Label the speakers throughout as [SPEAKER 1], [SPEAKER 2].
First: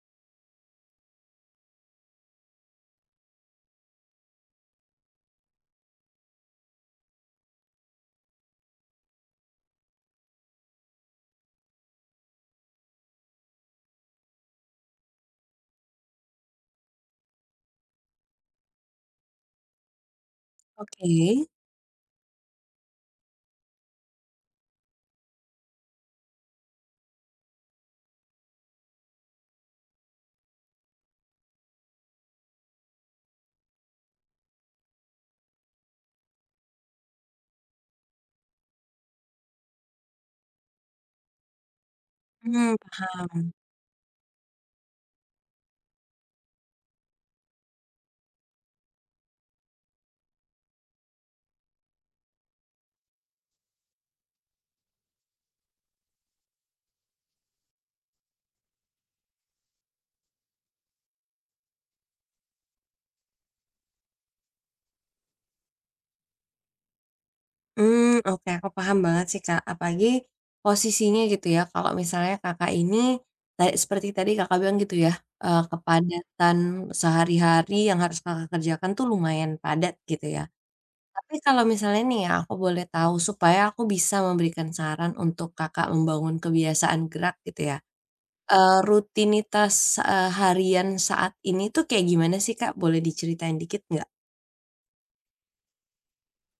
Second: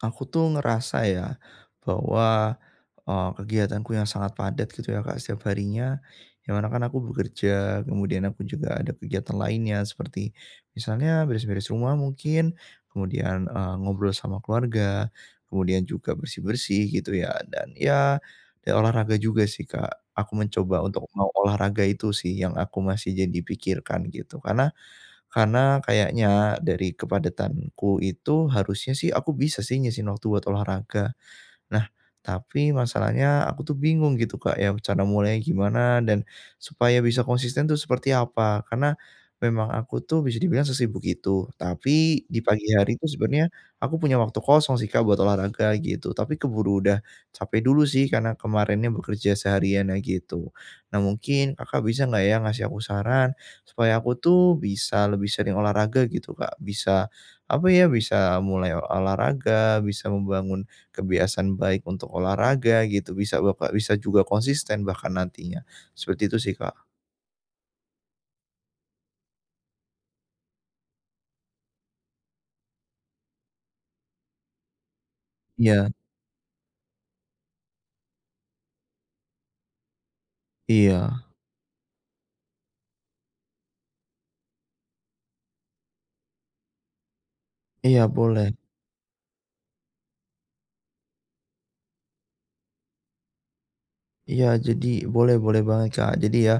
[SPEAKER 1] Aku, tuh, ngerasa, ya, bahwa, eee, kegiatanku yang sangat padat, gitu, ya, Kak, setiap harinya, yang mana, kan, aku bekerja, kemudian aku juga ada kegiatan lainnya, seperti misalnya beres-beres rumah mungkin, kemudian, eee, ngobrol sama keluarga, kemudian juga bersih-bersih, gitu, ya, dan, ya ya, olahraga juga, sih, Kak. Aku mencoba untuk mau
[SPEAKER 2] Oke.
[SPEAKER 1] olahraga itu, sih, yang aku masih jadi pikirkan, gitu. Karena karena, kayaknya dari kepadatanku itu harusnya, sih, aku bisa, sih, nyisihin waktu buat olahraga. Nah, tapi, masalahnya aku, tuh, bingung, gitu, Kak, ya, rencana mulainya gimana dan supaya bisa konsisten, tuh, seperti apa? Karena, memang aku, tuh, bisa dibilang sesibuk itu. Tapi, di pagi
[SPEAKER 2] Hmm,
[SPEAKER 1] hari itu sebenarnya
[SPEAKER 2] paham.
[SPEAKER 1] aku punya waktu kosong, sih, Kak, buat olahraga, gitu. Tapi, keburu udah capek dulu, sih, karena kemarinnya bekerja seharian, nah, gitu. Nah, mungkin Kakak bisa enggak, ya, ngasih aku saran supaya aku, tuh, bisa lebih sering olahraga, gitu, Kak. Bisa, apa, ya, bisa mulai olahraga, bisa membangun kebiasaan baik untuk olahraga, gitu, bisa bapa bisa juga konsisten bahkan, nantinya. Seperti itu, sih, Kak.
[SPEAKER 2] Mmm, oke, aku paham banget sih Kak. Apalagi, posisinya gitu ya, kalau misalnya Kakak, ini, kayak seperti tadi Kakak, bilang gitu ya eee,
[SPEAKER 1] Iya.
[SPEAKER 2] kepadatan sehari-hari yang harus Kakak, kerjakan tuh lumayan padat, gitu ya.
[SPEAKER 1] Iya.
[SPEAKER 2] Tapi, kalau misalnya nih iya, aku boleh tahu. Supaya aku bisa memberikan saran untuk Kakak, membangun kebiasaan gerak gitu ya.
[SPEAKER 1] Iya, boleh.
[SPEAKER 2] Eee, rutinitas eee, harian saat ini tuh kayak gimana sih Kak, boleh diceritain dikit enggak?
[SPEAKER 1] Iya, jadi, boleh boleh banget Kak. Jadi, ya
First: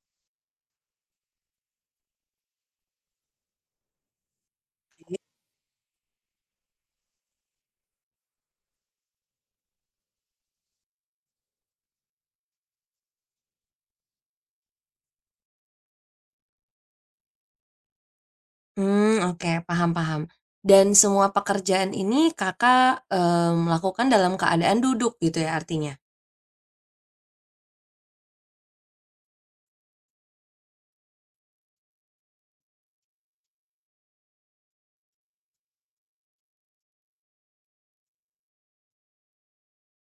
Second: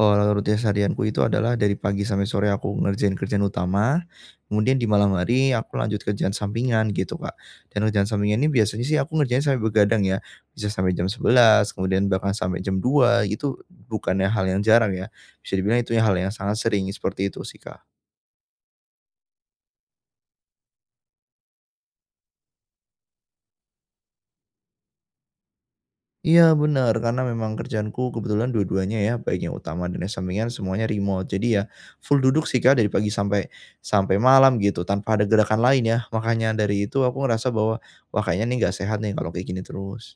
[SPEAKER 1] eee, rutinitas harianku itu adalah dari pagi sampai sore aku ngerjain kerjaan utama, kemudian di malam hari, aku lanjut kerjaan sampingan, gitu Kak. Dan, kerjaan sampingan ini biasanya sih, aku ngerjain sampai begadang ya. Bisa sampai jam 11 kemudian bahkan sampai jam 2, gitu. Bukannya hal yang jarang ya. Bisa dibilang itu hal yang sangat sering, iya seperti itu sih Kak.
[SPEAKER 2] Mmm, oke, paham paham. Dan, semua pekerjaan ini Kakak, eee, melakukan dalam keadaan duduk gitu iya, artinya?
[SPEAKER 1] Iya, benar. Karena, memang kerjaanku kebetulan dua-duanya ya, baik yang utama dan yang sampingan, semuanya remote. Jadi iya, full duduk sih Kak, dari pagi sampai sampai malam gitu, tanpa ada gerakan lain ya. Makanya dari itu, aku ngerasa bahwa, wah, kayaknya nih, enggak sehat nih kalau kayak gini terus.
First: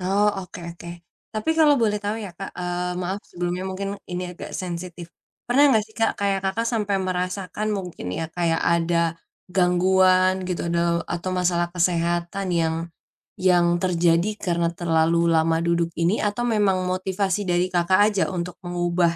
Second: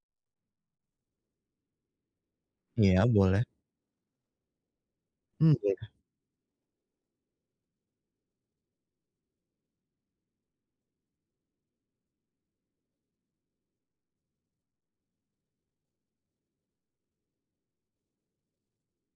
[SPEAKER 2] Oh, oke oke. Tapi kalau boleh tahu iya Kak, eee,
[SPEAKER 1] Iya,
[SPEAKER 2] maaf
[SPEAKER 1] boleh.
[SPEAKER 2] sebelumnya mungkin ini agak sensitif.
[SPEAKER 1] Mmm,
[SPEAKER 2] Pernah enggak
[SPEAKER 1] iya.
[SPEAKER 2] sih Kak, kayak Kakak sampai merasakan mungkin ya, kayak ada gangguan gitu dau atau masalah kesehatan yang yang terjadi karena terlalu lama duduk ini atau memang motivasi dari Kakak saja untuk mengubah,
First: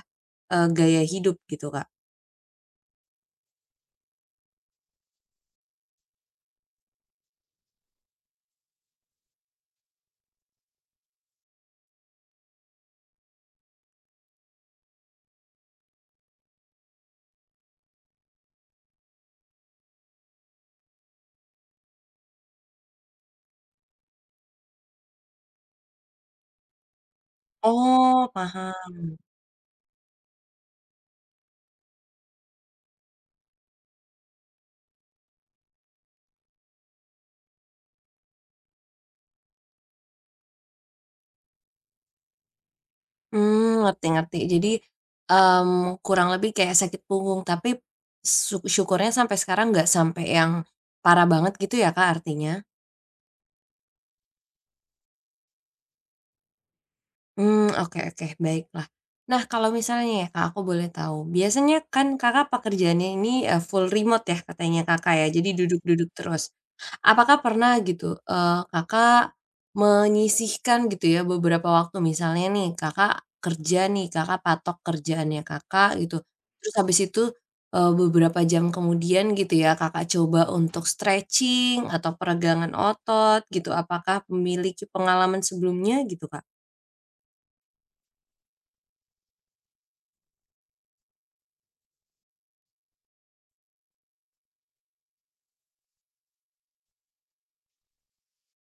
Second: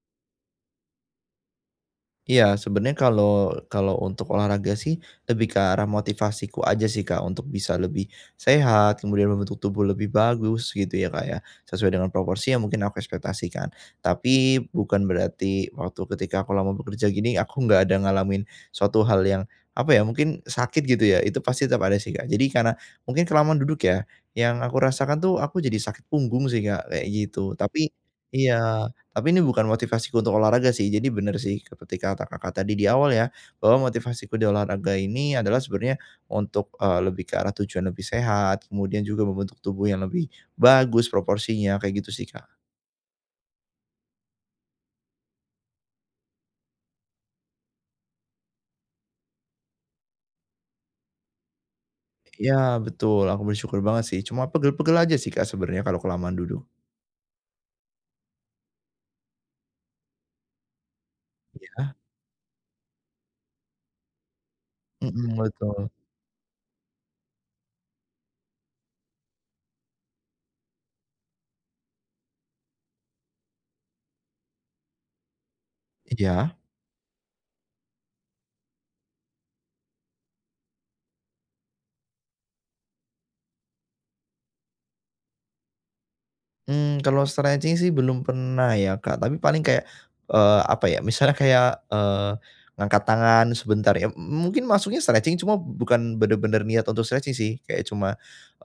[SPEAKER 2] eee, gaya hidup gitu, Kak?
[SPEAKER 1] Iya, sebenarnya kalau kalau untuk olahraga sih, lebih ke arah motivasiku saja sih Kak untuk bisa lebih sehat, kemudian membentuk tubuh lebih bagus, gitu ya Kak ya, sesuai dengan proporsi yang mungkin aku ekspektasikan. Tapi bukan berarti, waktu ketika aku lama bekerja begini, aku enggak ada ngalamin suatu hal yang, apa ya, mungkin sakit gitu ya, itu pasti tetap ada sih Kak. Jadi karena, mungkin kelamaan duduk ya, yang aku rasakan tuh aku jadi sakit punggung sih Kak, kayak gitu. Tapi
[SPEAKER 2] Oh,
[SPEAKER 1] iya,
[SPEAKER 2] paham.
[SPEAKER 1] tapi ini bukan motivasiku untuk olahraga sih, jadi benar sih ke ketika kata Kakak tadi di awal ya, bahwa motivasiku di olahraga ini, adalah sebenarnya untuk, eee, lebih ke arah tujuan lebih sehat, kemudian juga membentuk tubuh yang lebih bagus proporsinya, kayak gitu sih Kak.
[SPEAKER 2] Mmm ngerti, ngerti. Jadi mmm, kurang lebih kayak sakit punggung, tapi syu syukurnya sampai sekarang, enggak sampai yang parah banget gitu ya, Kak, artinya?
[SPEAKER 1] Iya, betul. Aku bersyukur banget sih, cuma pegel-pegel aja sih, Kak sebenarnya, kalau kelamaan duduk.
[SPEAKER 2] Mmm, oke oke baiklah. Nah, kalau misalnya ya, Kak, aku boleh tahu. Biasanya
[SPEAKER 1] Iya.
[SPEAKER 2] kan Kakak pekerjaannya ini e full remote ya, katanya Kakak ya,
[SPEAKER 1] Mhm,
[SPEAKER 2] jadi
[SPEAKER 1] betul.
[SPEAKER 2] duduk-duduk terus. Apakah pernah gitu eee, Kakak menyisihkan gitu ya, beberapa waktu misalnya nih, Kakak kerja nih, Kakak patok kerjaannya Kakak, gitu.
[SPEAKER 1] Iya.
[SPEAKER 2] Terus habis itu e beberapa jam kemudian gitu ya, Kakak coba untuk stretching atau peregangan otot gitu. Apakah memiliki pengalaman sebelumnya gitu, Kak?
[SPEAKER 1] Mmm, kalau stretching sih belum pernah ya, Kak. Tapi paling kayak eee, apa ya? Misalnya kayak eee, ngangkat tangan sebentar ya. M mungkin maksudnya stretching, cuma bukan benar-benar niat untuk stretching sih. Kayak cuma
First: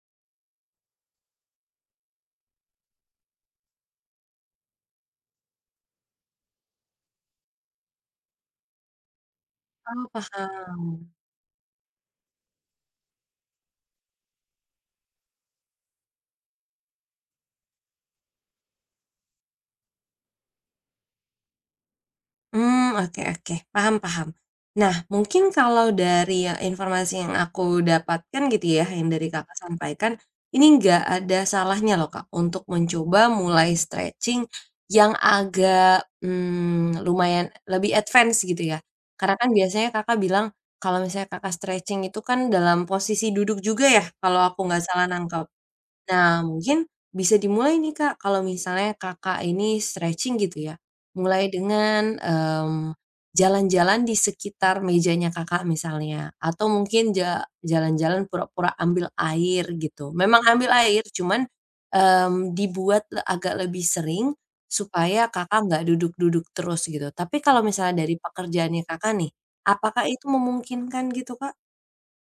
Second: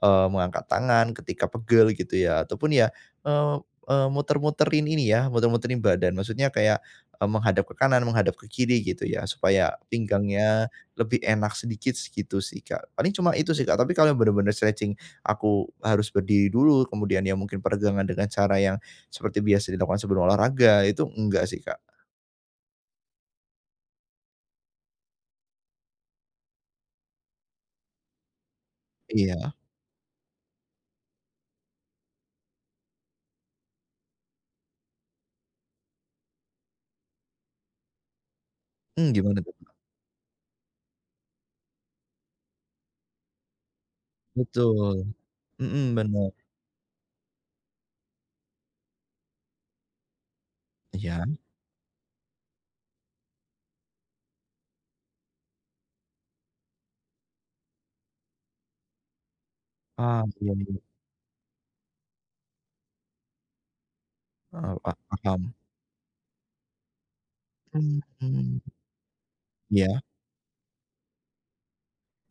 [SPEAKER 1] eee, mengangkat tangan ketika pegel gitu ya ataupun ya eee, eee muter-muterin ini ya, muter-muterin badan. Maksudnya kayak e menghadap ke kanan, menghadap ke kiri gitu ya, supaya
[SPEAKER 2] Oh,
[SPEAKER 1] pinggangnya
[SPEAKER 2] paham.
[SPEAKER 1] lebih enak sedikit sih, gitu sih, Kak. Paling cuma itu sih, Kak. Tapi kalau yang benar-benar stretching, aku harus berdiri dulu, kemudian iya mungkin peregangan dengan cara yang seperti biasa dilakukan sebelum olahraga, itu enggak sih, Kak.
[SPEAKER 2] Mmm, oke oke, paham paham. Nah, mungkin kalau dari yang informasi yang aku dapatkan gitu ya, yang dari Kakak
[SPEAKER 1] Iya.
[SPEAKER 2] sampaikan. Ini enggak ada salahnya loh Kak, untuk mencoba mulai stretching yang agak, mmm, lumayan lebih advance gitu ya.
[SPEAKER 1] Mmm,
[SPEAKER 2] Karena
[SPEAKER 1] gimana
[SPEAKER 2] kan
[SPEAKER 1] tuh, Kak?
[SPEAKER 2] biasanya Kakak bilang, kalau misalnya Kakak stretching itu kan dalam posisi duduk juga ya, kalau aku nggak salah
[SPEAKER 1] Betul.
[SPEAKER 2] nangkep.
[SPEAKER 1] Mhm, benar.
[SPEAKER 2] Nah, mungkin bisa dimulai nih Kak, kalau misalnya Kakak ini stretching gitu ya,
[SPEAKER 1] Iya.
[SPEAKER 2] mulai dengan, mmm, jalan-jalan di sekitar mejanya Kakak misalnya. Atau mungkin ja jalan-jalan pura-pura ambil air, gitu.
[SPEAKER 1] Oh,
[SPEAKER 2] Memang
[SPEAKER 1] iya
[SPEAKER 2] ambil
[SPEAKER 1] iya.
[SPEAKER 2] air cuman, mmm, dibuatlah agak lebih seringm
[SPEAKER 1] Eee, pa
[SPEAKER 2] supaya
[SPEAKER 1] paham.
[SPEAKER 2] Kakak enggak duduk-duduk terus gitu. Tapi kalau misalnya dari
[SPEAKER 1] Mhm.
[SPEAKER 2] pekerjaannya Kakak nih,
[SPEAKER 1] Iya?
[SPEAKER 2] apakah itu memungkinkan gitu, Kak?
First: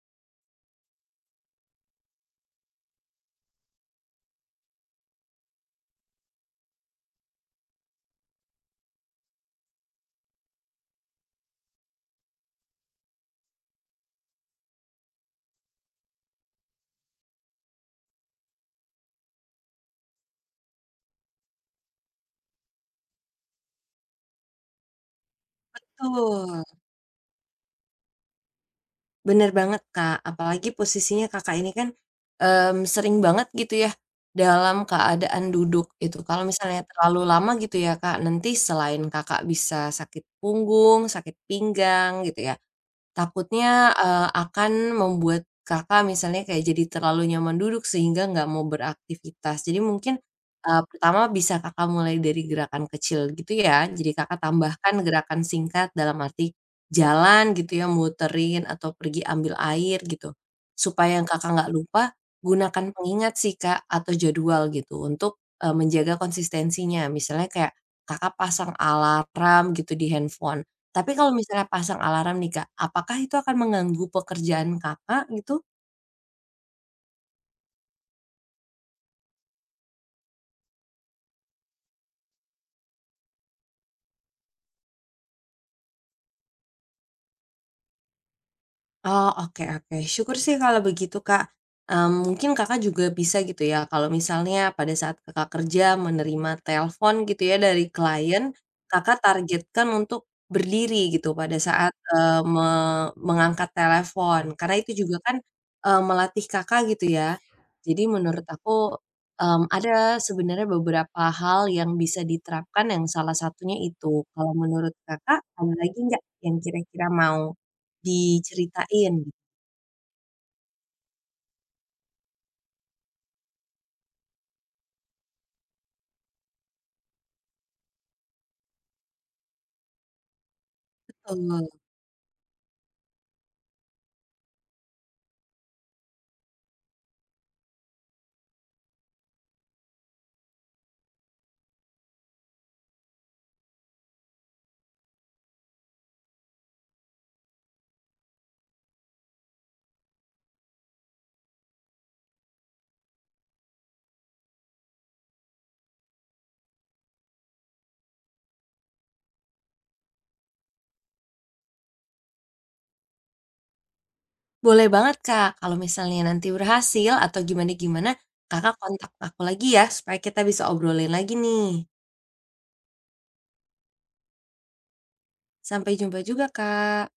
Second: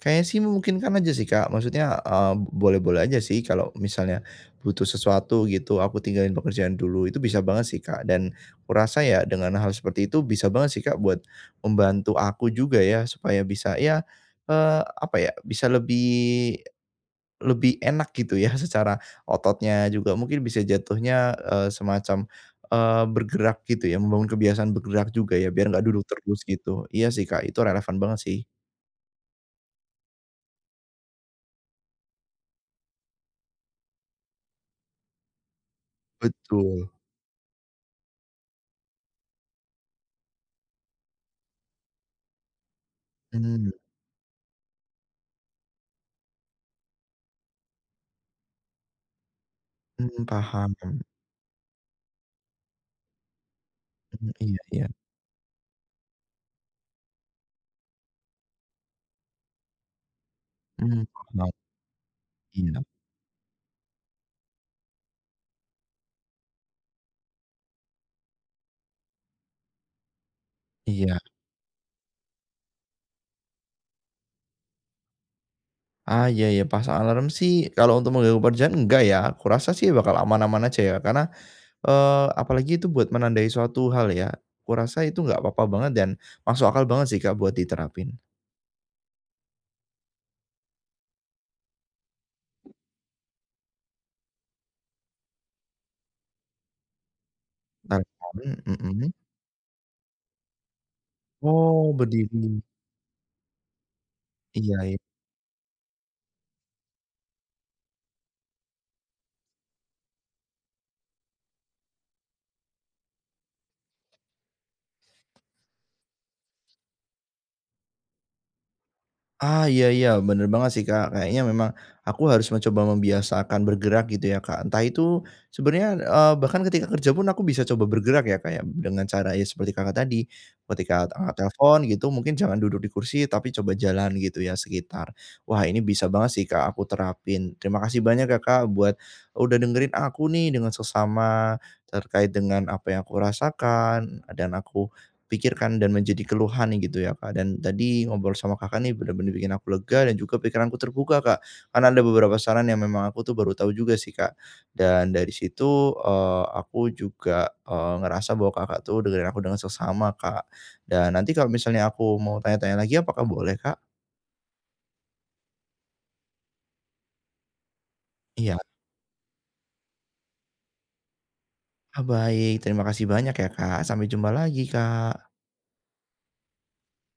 [SPEAKER 1] Kayaknya sih, memungkinkan aja sih, Kak. Maksudnya, mmm, boleh-boleh saja sih kalau misalnya butuh sesuatu gitu, aku tinggalin pekerjaan dulu, itu bisa banget sih Kak, dan kurasa ya, dengan hal seperti itu bisa banget sih Kak buat membantu aku juga ya supaya bisa, ya, eee, apa ya, bisa lebih lebih enak gitu ya, secara ototnya juga mungkin bisa jatuhnya, eee, semacam, eee, bergerak gitu ya, membangun kebiasaan bergerak juga ya, biar enggak duduk terus
[SPEAKER 2] Betul.
[SPEAKER 1] gitu. Iya sih Kak, itu relevan banget sih.
[SPEAKER 2] Bener banget, Kak. Apalagi posisinya Kakak ini kan, mmm, sering banget gitu ya, dalam keadaan duduk, gitu. Kalau misalnya
[SPEAKER 1] Betul.
[SPEAKER 2] terlalu lama gitu ya, Kak, nanti selain Kakak, bisa sakit punggung, sakit pinggang, gitu ya,
[SPEAKER 1] Mmm.
[SPEAKER 2] takutnya, eee, akan membuat Kakak misalnya kayak jadi terlalu nyaman duduk, sehingga enggak mau beraktivitas. Jadi mungkin,
[SPEAKER 1] Mmm, paham,
[SPEAKER 2] eee,
[SPEAKER 1] mmm.
[SPEAKER 2] pertama bisa Kakak mulai dari gerakan kecil, gitu ya, jadi
[SPEAKER 1] Mmm,
[SPEAKER 2] Kakak
[SPEAKER 1] iya iya.
[SPEAKER 2] tambahkan gerakan singkat dalam arti jalan, gitu ya, muterin atau pergi ambil air, gitu.
[SPEAKER 1] Mmm,
[SPEAKER 2] Supaya
[SPEAKER 1] paham
[SPEAKER 2] Kakak
[SPEAKER 1] banget.
[SPEAKER 2] enggak lupa,
[SPEAKER 1] Iya?
[SPEAKER 2] gunakan pengingat sih, Kak, atau jadwal gitu untuk, e menjaga konsistensinya, misalnya kayak Kakak pasang alarm gitu, di handphone. Tapi
[SPEAKER 1] Iya.
[SPEAKER 2] kalau misalnya pasang alarm nih, Kak, apakah itu akan mengganggu pekerjaan Kakak, gitu?
[SPEAKER 1] Ah, iya iya, pasang alarm sih, kalau untuk mengganggu pekerjaan, enggak ya. Aku rasa sih bakal aman-aman aja ya, karena, eee, apalagi itu buat menandai suatu hal ya. Kurasa itu gak apa-apa banget dan masuk akal banget sih, Kak, buat diterapin.
[SPEAKER 2] Oh, oke oke, syukur sih kalau begitu, Kak. Mmm, mungkin Kakak juga bisa gitu ya, kalau misalnya pada saat Kakak kerja menerima telepon, gitu ya, dari
[SPEAKER 1] Menarik kan,
[SPEAKER 2] klien,
[SPEAKER 1] mmm, mhm.
[SPEAKER 2] Kakak targetkan untuk berdiri gitu, pada
[SPEAKER 1] Oh,
[SPEAKER 2] saat, eee,
[SPEAKER 1] berdiri.
[SPEAKER 2] me mengangkat telepon. Karena
[SPEAKER 1] Iya
[SPEAKER 2] itu
[SPEAKER 1] ya.
[SPEAKER 2] juga kan, e melatih Kakak, gitu ya. Jadi menurut aku, mmm, ada sebenarnya beberapa hal yang bisa diterapkan yang salah satunya itu. Kalau menurut Kakak, ada lagi enggak yang kira-kira mau diceritain?
[SPEAKER 1] Ah, iya iya, bener banget sih, Kak. Kayaknya memang aku harus mencoba membiasakan bergerak, gitu ya, Kak. Entah itu sebenarnya, eee, bahkan ketika kerja pun, aku bisa coba bergerak ya Kak ya, dengan cara ya seperti Kakak, tadi. Ketika a angkat
[SPEAKER 2] Betul.
[SPEAKER 1] telepon gitu, mungkin jangan duduk di kursi, tapi coba jalan gitu ya, sekitar. Wah, ini bisa banget sih, Kak, aku terapin. Terima kasih banyak ya, Kak, buat sudah dengerin aku nih dengan seksama, terkait dengan apa yang aku rasakan dan aku pikirkan dan menjadi keluhan gitu ya, Kak, dan tadi ngobrol sama Kakak nih bener-bener bikin aku lega dan juga pikiranku terbuka, Kak. Karena ada beberapa saran yang memang aku tuh baru tahu juga sih Kak, dan dari situ, eee, aku juga, eee, ngerasa bahwa Kakak tuh dengerin aku dengan seksama Kak, dan nanti kalau misalnya aku mau tanya-tanya lagi, apakah boleh, Kak?
[SPEAKER 2] Boleh banget, Kak. Kalau misalnya nanti berhasil atau gimana-gimana,
[SPEAKER 1] Iya.
[SPEAKER 2] Kakak kontak aku lagi ya, supaya kita bisa obrolin lagi, nih.
[SPEAKER 1] Ah, baik. Terima kasih banyak ya, Kak. Sampai jumpa lagi, Kak.
[SPEAKER 2] Sampai jumpa juga, Kak.